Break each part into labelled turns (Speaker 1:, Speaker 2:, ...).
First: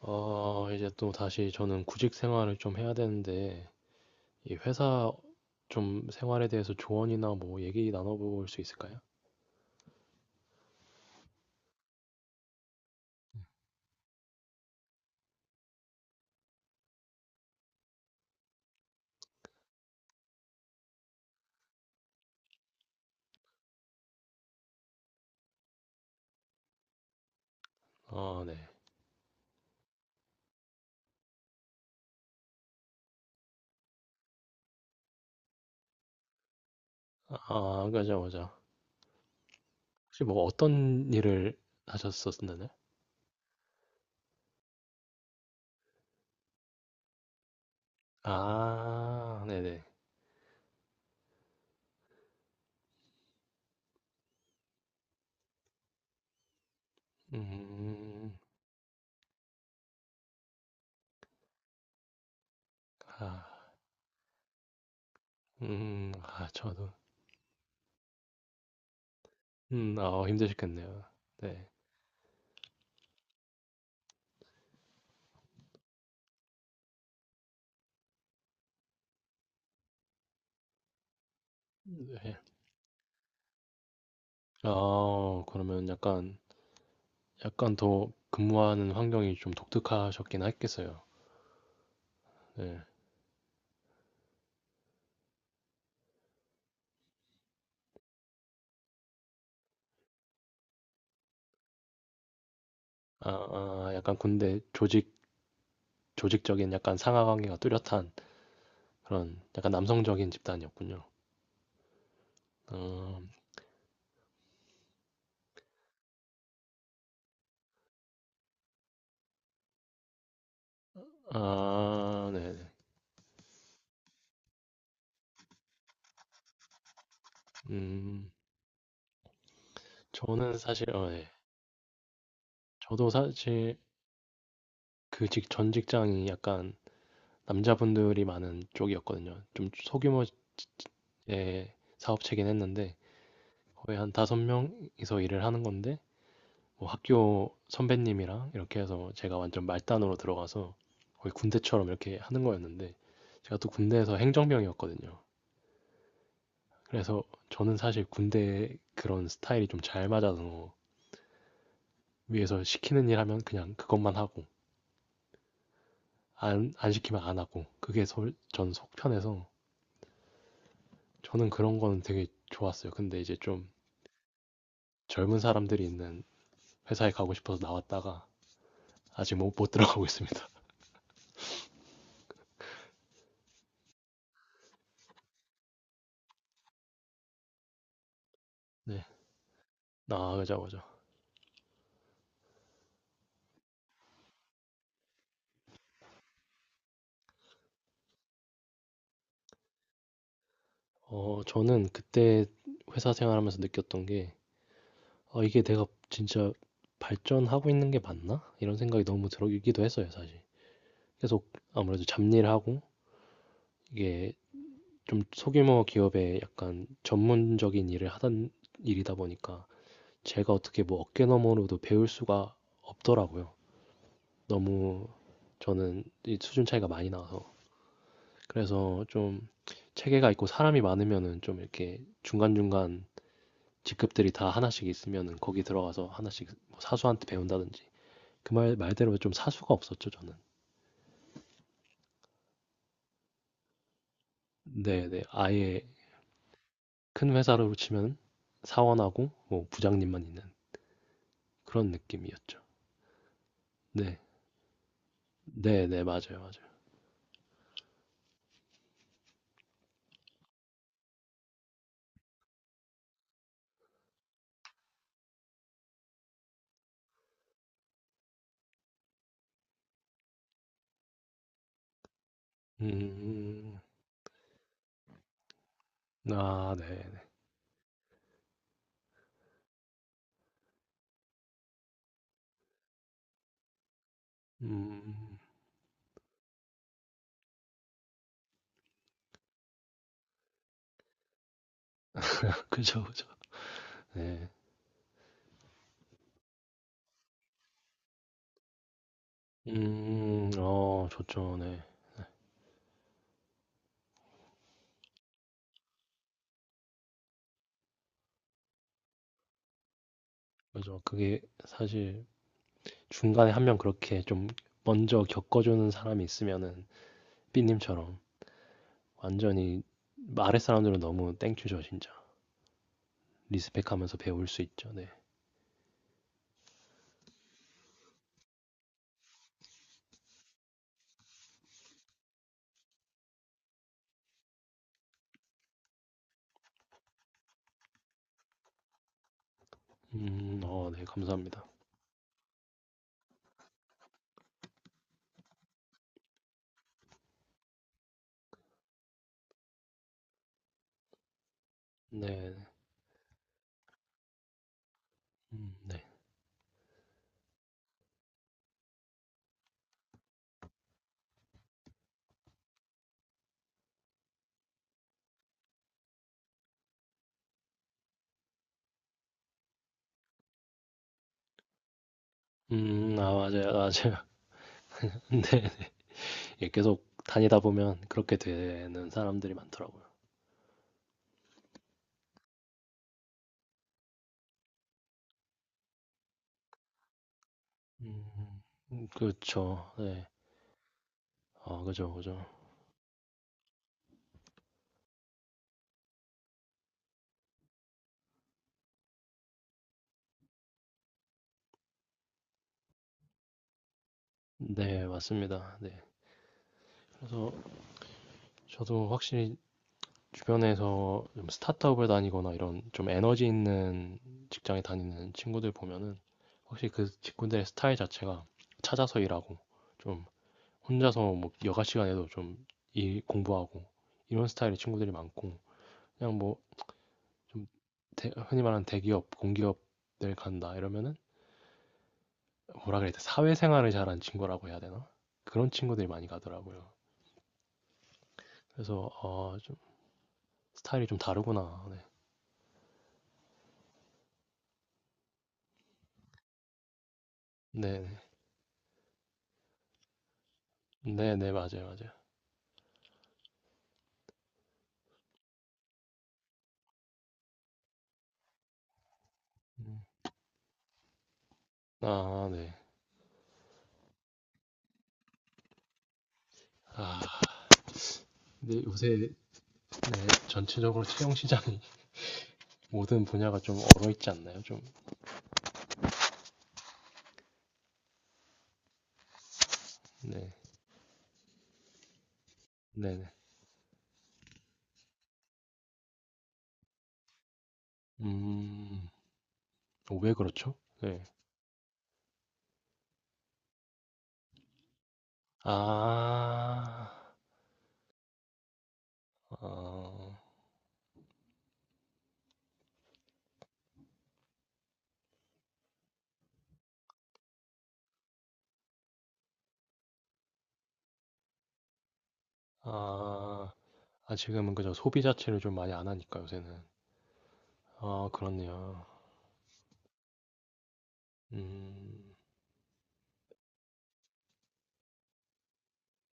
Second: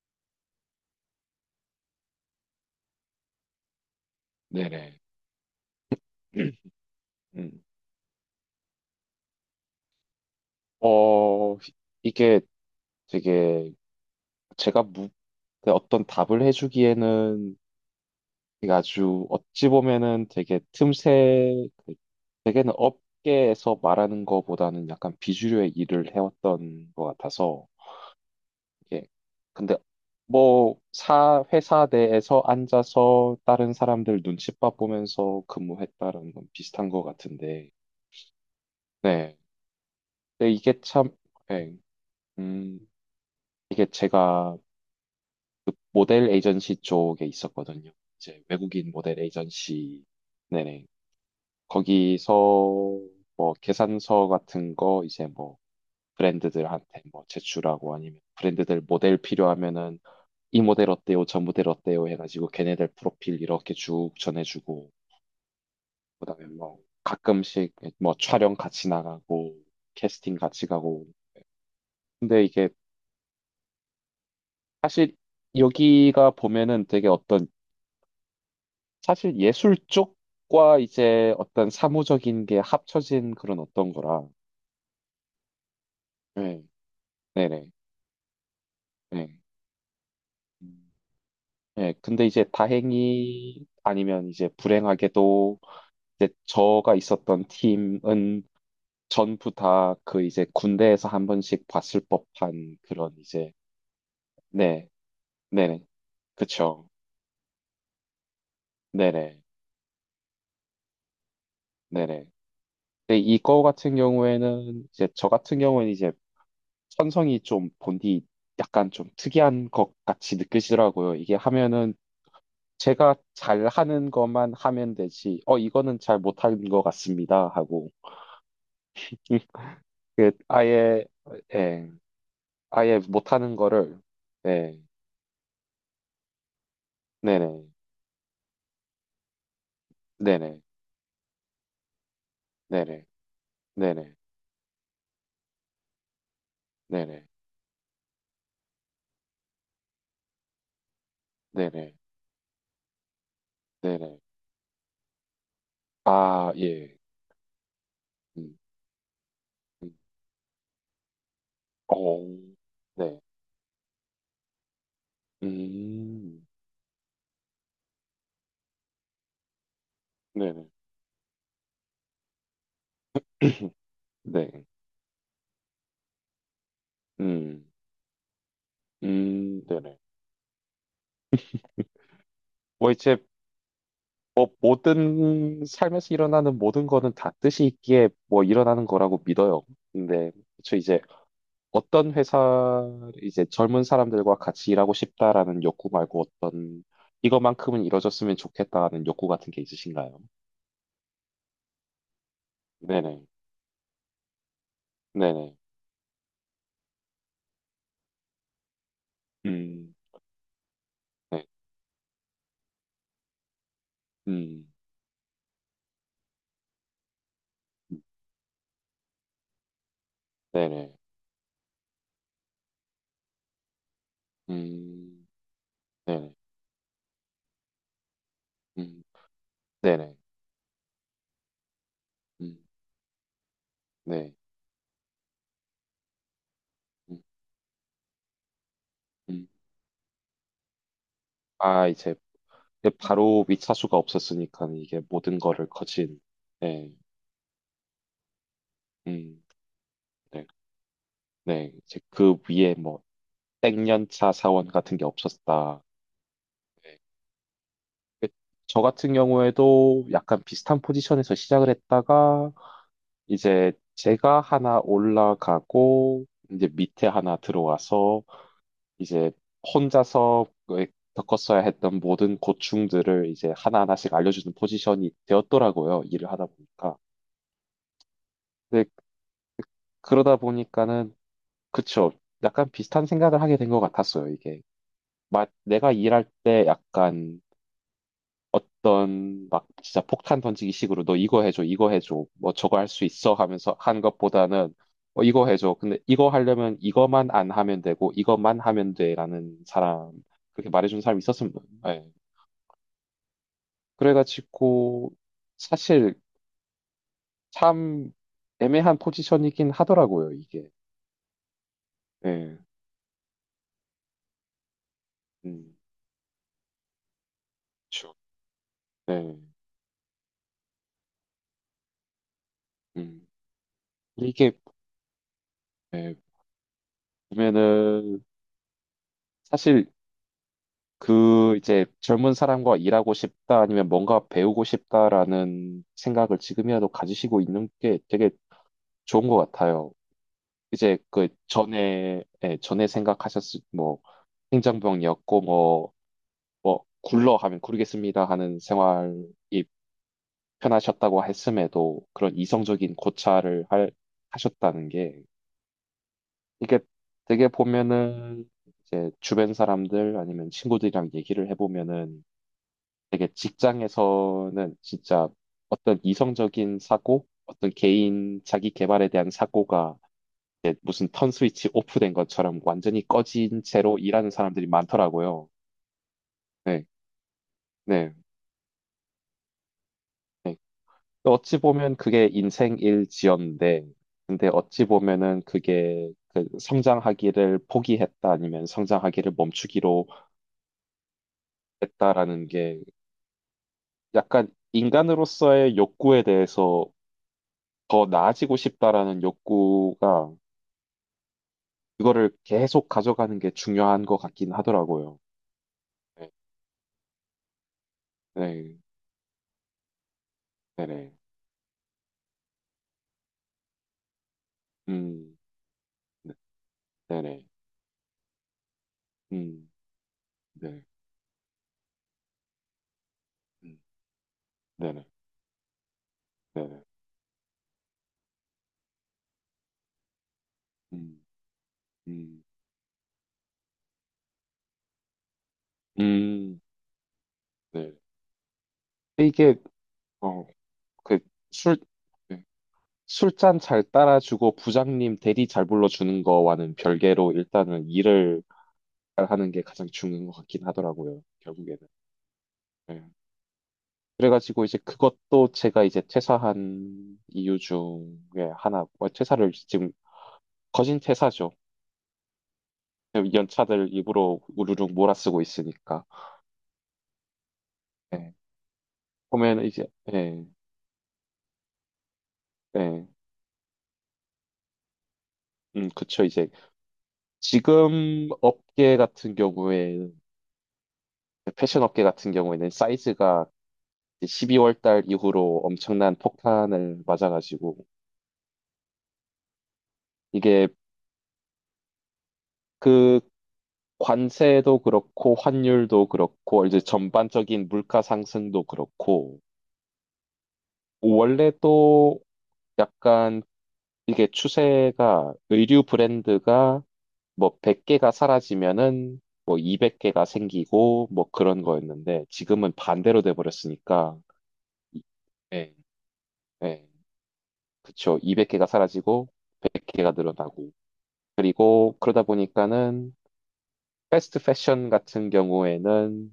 Speaker 1: 이제 또 다시 저는 구직 생활을 좀 해야 되는데, 이
Speaker 2: 네네.
Speaker 1: 회사 좀 생활에 대해서 조언이나 뭐
Speaker 2: 음.
Speaker 1: 얘기 나눠볼 수 있을까요?
Speaker 2: 어, 이게 되게 제가 그 어떤 답을 해주기에는 되게 아주 어찌 보면은 되게 틈새, 그 되게는 업계에서 말하는 거보다는 약간 비주류의 일을 해왔던 것 같아서
Speaker 1: 아, 네.
Speaker 2: 이게 근데 뭐 회사 내에서 앉아서 다른 사람들 눈칫밥 보면서 근무했다는 건 비슷한 것 같은데.
Speaker 1: 아, 맞아, 맞아.
Speaker 2: 네.
Speaker 1: 혹시 뭐
Speaker 2: 근데 이게
Speaker 1: 어떤
Speaker 2: 참,
Speaker 1: 일을
Speaker 2: 네.
Speaker 1: 하셨었나요?
Speaker 2: 음, 이게 제가 모델 에이전시 쪽에 있었거든요. 이제 외국인 모델
Speaker 1: 아, 네네.
Speaker 2: 에이전시, 네네. 거기서 뭐 계산서 같은 거 이제 뭐 브랜드들한테 뭐 제출하고, 아니면
Speaker 1: 음,
Speaker 2: 브랜드들 모델 필요하면은 이 모델 어때요? 저 모델 어때요? 해가지고 걔네들 프로필
Speaker 1: 아,
Speaker 2: 이렇게 쭉 전해주고, 그다음에
Speaker 1: 아,
Speaker 2: 뭐
Speaker 1: 저도.
Speaker 2: 가끔씩 뭐 촬영 같이 나가고
Speaker 1: 아,
Speaker 2: 캐스팅 같이
Speaker 1: 힘드셨겠네요.
Speaker 2: 가고.
Speaker 1: 네.
Speaker 2: 근데 이게 사실 여기가 보면은 되게 어떤 사실 예술 쪽과 이제 어떤
Speaker 1: 네.
Speaker 2: 사무적인 게 합쳐진 그런 어떤 거라.
Speaker 1: 아, 그러면 약간,
Speaker 2: 네, 네네.
Speaker 1: 약간 더 근무하는 환경이
Speaker 2: 네.
Speaker 1: 좀 독특하셨긴
Speaker 2: 음.
Speaker 1: 했겠어요.
Speaker 2: 네, 근데 이제
Speaker 1: 네.
Speaker 2: 다행히 아니면 이제 불행하게도 이제 저가 있었던 팀은 전부 다 그 이제 군대에서 한 번씩 봤을 법한 그런
Speaker 1: 아,
Speaker 2: 이제,
Speaker 1: 아, 약간 군대
Speaker 2: 네,
Speaker 1: 조직,
Speaker 2: 네네,
Speaker 1: 조직적인
Speaker 2: 그쵸,
Speaker 1: 약간 상하 관계가 뚜렷한
Speaker 2: 네네,
Speaker 1: 그런 약간 남성적인 집단이었군요.
Speaker 2: 네네. 근데
Speaker 1: 어,
Speaker 2: 이거 같은 경우에는 이제 저 같은 경우는 이제 천성이 좀 본디 약간 좀 특이한 것 같이 느껴지더라고요. 이게 하면은
Speaker 1: 아, 네. 네.
Speaker 2: 제가 잘 하는 것만 하면 되지. 이거는 잘 못하는 것 같습니다. 하고
Speaker 1: 음,
Speaker 2: 음, 그
Speaker 1: 저는 사실,
Speaker 2: 아예,
Speaker 1: 네.
Speaker 2: 예, 아예
Speaker 1: 저도
Speaker 2: 못하는
Speaker 1: 사실
Speaker 2: 거를, 예,
Speaker 1: 전 직장이 약간
Speaker 2: 네네.
Speaker 1: 남자분들이 많은 쪽이었거든요. 좀 소규모의
Speaker 2: 네네.
Speaker 1: 사업체긴 했는데
Speaker 2: 네네.
Speaker 1: 거의 한
Speaker 2: 네네.
Speaker 1: 다섯 명이서 일을 하는 건데 뭐
Speaker 2: 네네.
Speaker 1: 학교 선배님이랑 이렇게 해서 제가 완전 말단으로 들어가서 거의 군대처럼
Speaker 2: 네네.
Speaker 1: 이렇게 하는 거였는데 제가 또 군대에서
Speaker 2: 네네.
Speaker 1: 행정병이었거든요.
Speaker 2: 아 예,
Speaker 1: 그래서 저는 사실
Speaker 2: 음,
Speaker 1: 군대 그런 스타일이 좀
Speaker 2: 음,
Speaker 1: 잘 맞아서
Speaker 2: 어,
Speaker 1: 위에서 시키는 일
Speaker 2: 네,
Speaker 1: 하면 그냥 그것만 하고
Speaker 2: 음,
Speaker 1: 안 시키면 안 하고 전 속편해서
Speaker 2: 네네.
Speaker 1: 저는 그런 거는 되게 좋았어요. 근데 이제 좀
Speaker 2: 네,
Speaker 1: 젊은 사람들이 있는 회사에 가고 싶어서
Speaker 2: 음,
Speaker 1: 나왔다가 아직 못
Speaker 2: 네네.
Speaker 1: 들어가고 있습니다.
Speaker 2: 뭐 이제 뭐 모든 삶에서 일어나는 모든 거는 다 뜻이 있기에 뭐 일어나는
Speaker 1: 네.
Speaker 2: 거라고 믿어요.
Speaker 1: 나
Speaker 2: 근데
Speaker 1: 그자고
Speaker 2: 저
Speaker 1: 죠
Speaker 2: 이제 어떤 회사, 이제 젊은 사람들과 같이 일하고 싶다라는 욕구 말고 어떤 이거만큼은 이뤄졌으면 좋겠다는 욕구 같은 게 있으신가요?
Speaker 1: 저는 그때 회사
Speaker 2: 네네.
Speaker 1: 생활하면서 느꼈던 게, 아,
Speaker 2: 네네.
Speaker 1: 이게 내가 진짜 발전하고 있는 게 맞나? 이런 생각이 너무 들기도
Speaker 2: 음.
Speaker 1: 했어요, 사실.
Speaker 2: 네.
Speaker 1: 계속 아무래도 잡일 하고, 이게
Speaker 2: 음.
Speaker 1: 좀 소규모 기업에 약간 전문적인 일을 하던 일이다 보니까, 제가 어떻게
Speaker 2: 네네.
Speaker 1: 뭐 어깨너머로도 배울 수가 없더라고요. 너무
Speaker 2: 음.
Speaker 1: 저는
Speaker 2: 네네.
Speaker 1: 이 수준 차이가 많이 나서.
Speaker 2: 음.
Speaker 1: 그래서 좀
Speaker 2: 네네.
Speaker 1: 체계가 있고 사람이 많으면은 좀 이렇게
Speaker 2: 음.
Speaker 1: 중간중간 직급들이
Speaker 2: 네.
Speaker 1: 다 하나씩 있으면은 거기 들어가서 하나씩 뭐
Speaker 2: 음.
Speaker 1: 사수한테 배운다든지 그 말 말대로 좀
Speaker 2: 음.
Speaker 1: 사수가 없었죠 저는.
Speaker 2: 아, 이제 바로 밑차수가 없었으니까 이게
Speaker 1: 네네,
Speaker 2: 모든 거를
Speaker 1: 아예
Speaker 2: 거친. 네.
Speaker 1: 큰 회사로 치면 사원하고
Speaker 2: 음,
Speaker 1: 뭐 부장님만 있는
Speaker 2: 네, 네.
Speaker 1: 그런
Speaker 2: 이제 그
Speaker 1: 느낌이었죠.
Speaker 2: 위에 뭐
Speaker 1: 네.
Speaker 2: 땡년차 사원 같은 게 없었다.
Speaker 1: 네네, 맞아요, 맞아요.
Speaker 2: 네. 그- 저 같은 경우에도 약간 비슷한 포지션에서 시작을 했다가, 이제 제가 하나 올라가고 이제 밑에 하나 들어와서 이제 혼자서 겪었어야 했던 모든 고충들을 이제
Speaker 1: 음,
Speaker 2: 하나하나씩 알려주는 포지션이 되었더라고요. 일을 하다
Speaker 1: 아
Speaker 2: 보니까.
Speaker 1: 네네.
Speaker 2: 근데 그러다 보니까는, 그쵸, 약간 비슷한 생각을 하게 된 것 같았어요, 이게.
Speaker 1: 음,
Speaker 2: 막 내가 일할 때 약간 어떤 막 진짜 폭탄 던지기 식으로 너 이거 해줘, 이거 해줘, 뭐 저거 할
Speaker 1: 그죠,
Speaker 2: 수
Speaker 1: 그죠.
Speaker 2: 있어 하면서 한
Speaker 1: 네.
Speaker 2: 것보다는 이거 해줘. 근데 이거 하려면 이거만 안 하면 되고 이것만 하면 돼라는 사람, 그렇게 말해준 사람이 있었으면.
Speaker 1: 좋죠. 네.
Speaker 2: 예. 그래가지고 사실 참 애매한 포지션이긴 하더라고요 이게.
Speaker 1: 그죠. 그게 사실
Speaker 2: 예.
Speaker 1: 중간에 한 명 그렇게 좀 먼저
Speaker 2: 음.
Speaker 1: 겪어주는 사람이 있으면은
Speaker 2: 그쵸.
Speaker 1: 삐님처럼
Speaker 2: 예.
Speaker 1: 완전히 아랫 사람들은 너무 땡큐죠, 진짜.
Speaker 2: 음.
Speaker 1: 리스펙하면서 배울
Speaker 2: 이게
Speaker 1: 수 있죠. 네.
Speaker 2: 예, 보면은 사실 그 이제 젊은 사람과 일하고 싶다 아니면 뭔가 배우고 싶다라는 생각을 지금이라도 가지시고 있는 게 되게 좋은 것 같아요. 이제
Speaker 1: 네,
Speaker 2: 그
Speaker 1: 감사합니다.
Speaker 2: 전에 예, 전에 생각하셨을 뭐 행정병이었고 뭐 뭐 굴러 하면 구르겠습니다 하는 생활이 편하셨다고 했음에도 그런
Speaker 1: 네,
Speaker 2: 이성적인 고찰을 할, 하셨다는 게,
Speaker 1: 네.
Speaker 2: 이게 되게 보면은 이제 주변 사람들 아니면 친구들이랑 얘기를 해보면은 되게 직장에서는 진짜 어떤 이성적인 사고, 어떤 개인 자기 개발에 대한 사고가 이제 무슨 턴 스위치 오프된 것처럼 완전히
Speaker 1: 아,
Speaker 2: 꺼진
Speaker 1: 맞아요,
Speaker 2: 채로
Speaker 1: 맞아요.
Speaker 2: 일하는 사람들이
Speaker 1: 네,
Speaker 2: 많더라고요.
Speaker 1: 예,
Speaker 2: 네,
Speaker 1: 계속 다니다 보면
Speaker 2: 네,
Speaker 1: 그렇게 되는 사람들이 많더라고요.
Speaker 2: 네. 또 어찌 보면 그게 인생일지언데, 근데 어찌 보면은 그게 그 성장하기를 포기했다 아니면
Speaker 1: 음,
Speaker 2: 성장하기를
Speaker 1: 그렇죠.
Speaker 2: 멈추기로
Speaker 1: 네, 아, 그죠, 그죠.
Speaker 2: 했다라는 게 약간 인간으로서의 욕구에 대해서 더 나아지고 싶다라는 욕구가 이거를 계속 가져가는 게 중요한 것 같긴
Speaker 1: 네,
Speaker 2: 하더라고요.
Speaker 1: 맞습니다. 네.
Speaker 2: 네,
Speaker 1: 그래서
Speaker 2: 네,
Speaker 1: 저도 확실히
Speaker 2: 네네.
Speaker 1: 주변에서 좀 스타트업을 다니거나 이런 좀 에너지 있는 직장에 다니는
Speaker 2: 음,
Speaker 1: 친구들 보면은
Speaker 2: 네,
Speaker 1: 확실히 그
Speaker 2: 네네.
Speaker 1: 친구들의 스타일 자체가 찾아서 일하고
Speaker 2: 음,
Speaker 1: 좀
Speaker 2: 네,
Speaker 1: 혼자서 뭐 여가 시간에도 좀 일
Speaker 2: 음,
Speaker 1: 공부하고 이런 스타일의
Speaker 2: 네네,
Speaker 1: 친구들이 많고 그냥 뭐
Speaker 2: 네네.
Speaker 1: 좀 흔히 말하는 대기업, 공기업들 간다 이러면은
Speaker 2: 음, 음,
Speaker 1: 뭐라 그래야 돼, 사회생활을 잘하는 친구라고 해야 되나, 그런 친구들이 많이
Speaker 2: 음,
Speaker 1: 가더라고요.
Speaker 2: 네.
Speaker 1: 그래서
Speaker 2: 근데 이게,
Speaker 1: 아 좀
Speaker 2: 어,
Speaker 1: 스타일이 좀
Speaker 2: 그, 술,
Speaker 1: 다르구나. 네,
Speaker 2: 네. 술잔 잘 따라주고 부장님 대리 잘 불러주는 거와는 별개로 일단은
Speaker 1: 네,
Speaker 2: 일을 잘 하는 게 가장 중요한 것 같긴
Speaker 1: 네,
Speaker 2: 하더라고요,
Speaker 1: 네, 네,
Speaker 2: 결국에는.
Speaker 1: 맞아요, 맞아요.
Speaker 2: 네. 그래가지고 이제 그것도 제가 이제 퇴사한 이유 중에 하나, 퇴사를 지금
Speaker 1: 음.
Speaker 2: 거진 퇴사죠.
Speaker 1: 아, 네.
Speaker 2: 연차들 입으로 우르르 몰아쓰고 있으니까.
Speaker 1: 아,
Speaker 2: 예.
Speaker 1: 근데 요새
Speaker 2: 보면 이제
Speaker 1: 네,
Speaker 2: 예,
Speaker 1: 전체적으로 채용 시장이
Speaker 2: 예,
Speaker 1: 모든 분야가 좀 얼어 있지 않나요? 좀.
Speaker 2: 그쵸. 이제 지금 업계 같은 경우에
Speaker 1: 네.
Speaker 2: 패션 업계 같은 경우에는
Speaker 1: 네, 네.
Speaker 2: 사이즈가 12월 달 이후로 엄청난 폭탄을 맞아가지고
Speaker 1: 음. 왜
Speaker 2: 이게
Speaker 1: 그렇죠? 네.
Speaker 2: 그 관세도 그렇고 환율도 그렇고 이제
Speaker 1: 아.
Speaker 2: 전반적인 물가 상승도 그렇고,
Speaker 1: 아.
Speaker 2: 원래 또 약간 이게 추세가 의류 브랜드가 뭐 100개가 사라지면은 뭐 200개가 생기고 뭐 그런 거였는데 지금은 반대로
Speaker 1: 아.
Speaker 2: 돼버렸으니까.
Speaker 1: 아, 지금은 그저
Speaker 2: 이-
Speaker 1: 소비 자체를 좀
Speaker 2: 예,
Speaker 1: 많이 안 하니까 요새는.
Speaker 2: 예, 그쵸.
Speaker 1: 아,
Speaker 2: 200개가
Speaker 1: 그렇네요.
Speaker 2: 사라지고 100개가 늘어나고. 그리고 그러다
Speaker 1: 음.
Speaker 2: 보니까는 패스트 패션 같은 경우에는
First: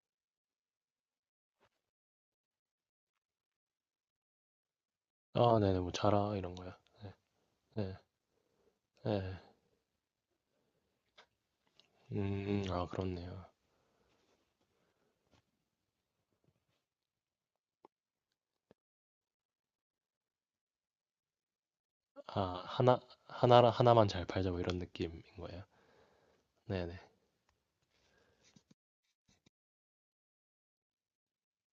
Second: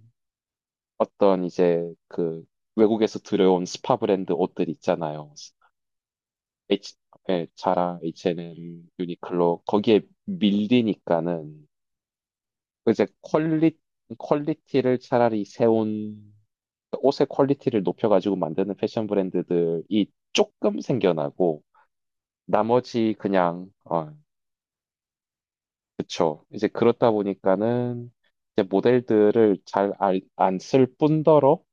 Speaker 2: 어떤 이제 그 외국에서 들여온 스파 브랜드 옷들 있잖아요.
Speaker 1: 아, 네네. 뭐 자라 이런 거야.
Speaker 2: H, 예,
Speaker 1: 네.
Speaker 2: 자라, H&M,
Speaker 1: 네.
Speaker 2: 유니클로 거기에 밀리니까는
Speaker 1: 음. 아,
Speaker 2: 그 이제
Speaker 1: 그렇네요.
Speaker 2: 퀄리티를 차라리 세운, 옷의 퀄리티를 높여가지고 만드는 패션 브랜드들이 조금 생겨나고,
Speaker 1: 아,
Speaker 2: 나머지
Speaker 1: 하나
Speaker 2: 그냥,
Speaker 1: 하나만 잘 팔자 뭐 이런 느낌인 거예요.
Speaker 2: 그쵸. 이제
Speaker 1: 네네.
Speaker 2: 그렇다 보니까는, 이제 모델들을 잘 안 쓸 뿐더러,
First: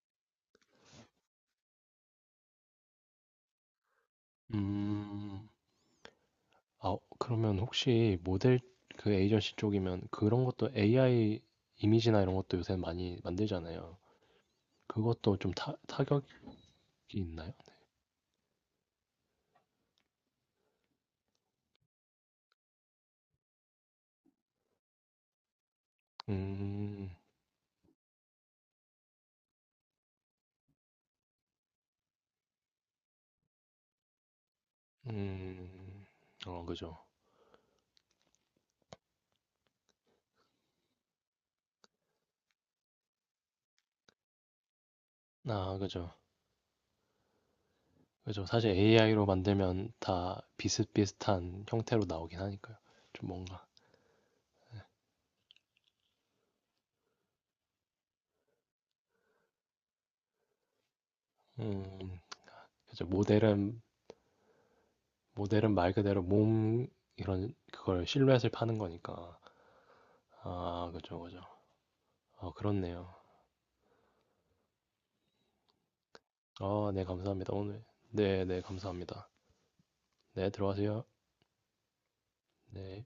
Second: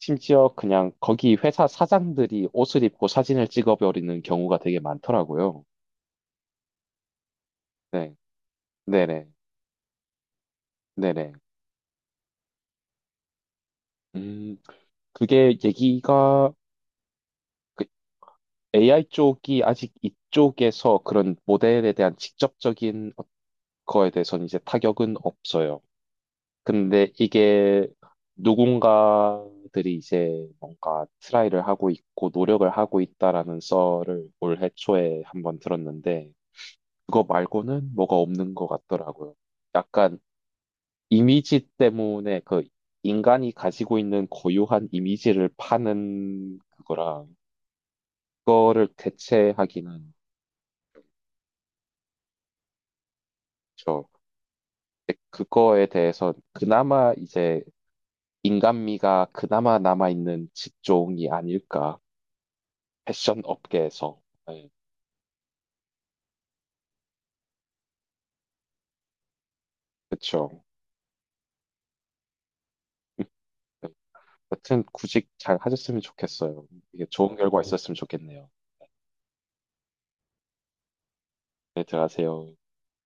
Speaker 2: 심지어 그냥 거기 회사 사장들이 옷을 입고 사진을 찍어버리는 경우가 되게
Speaker 1: 음.
Speaker 2: 많더라고요.
Speaker 1: 아 그러면
Speaker 2: 네.
Speaker 1: 혹시 모델 그
Speaker 2: 네네.
Speaker 1: 에이전시 쪽이면 그런 것도
Speaker 2: 네네.
Speaker 1: AI 이미지나 이런 것도 요새 많이 만들잖아요.
Speaker 2: 음,
Speaker 1: 그것도
Speaker 2: 그게
Speaker 1: 타격이
Speaker 2: 얘기가,
Speaker 1: 있나요?
Speaker 2: 그 AI 쪽이 아직 이쪽에서 그런 모델에 대한 직접적인 거에 대해서는 이제 타격은 없어요.
Speaker 1: 음,
Speaker 2: 근데 이게 누군가들이 이제 뭔가 트라이를 하고 있고 노력을 하고 있다라는 썰을 올해 초에 한번
Speaker 1: 음,
Speaker 2: 들었는데
Speaker 1: 그죠.
Speaker 2: 그거 말고는 뭐가 없는 것 같더라고요. 약간 이미지 때문에 그 인간이 가지고 있는 고유한 이미지를
Speaker 1: 아, 그죠.
Speaker 2: 파는 그거랑
Speaker 1: 그죠. 사실
Speaker 2: 그거를
Speaker 1: AI로 만들면
Speaker 2: 대체하기는,
Speaker 1: 다 비슷비슷한 형태로 나오긴 하니까요. 좀 뭔가,
Speaker 2: 그거에 대해서 그나마 이제 인간미가 그나마 남아있는 직종이
Speaker 1: 음,
Speaker 2: 아닐까.
Speaker 1: 그죠.
Speaker 2: 패션
Speaker 1: 모델은,
Speaker 2: 업계에서. 네,
Speaker 1: 모델은 말 그대로 몸, 이런, 그걸 실루엣을 파는 거니까.
Speaker 2: 그쵸.
Speaker 1: 아, 그죠, 그죠. 어, 그렇네요.
Speaker 2: 음, 네. 여튼 구직 잘 하셨으면 좋겠어요.
Speaker 1: 아 네
Speaker 2: 이게 좋은
Speaker 1: 감사합니다.
Speaker 2: 결과
Speaker 1: 오늘
Speaker 2: 있었으면 좋겠네요.
Speaker 1: 네네 감사합니다. 네 들어가세요.
Speaker 2: 네, 들어가세요.
Speaker 1: 네.